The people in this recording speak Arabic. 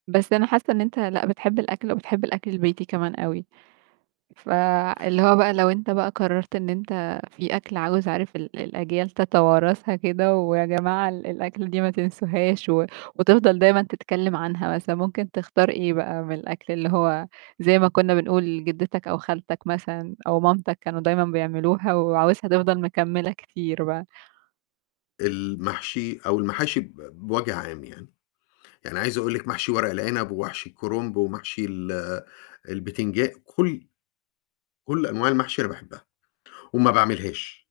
بس أنا حاسّة إن أنت لأ بتحب الأكل وبتحب الأكل البيتي كمان أوي، فاللي هو بقى لو أنت بقى قرَّرت إن أنت في أكل عاوز عارف ال الأجيال تتوارثها كده ويا جماعة ال الأكلة دي ما تنسوهاش و وتفضل دايمُا تتكلِّم عنها مثلًا، ممكن تختار إيه بقى من الأكل اللي هو زي ما كُنّا بنقول جِدِّتك أو خالتك مثلًا، أو مامتك كانوا دايمًا بيعملوها وعاوزها تفضل مكمِّلة كتير بقى؟ المحشي أو المحاشي ب بوَجْه عام يعني، يعني عايز أقول لِك محشي ورق العنب ومحشي الكرنب ومحشي ال البيتنجا كلّ كلّ أنواع المحشي أنا باحبّها، وما باعملهاش.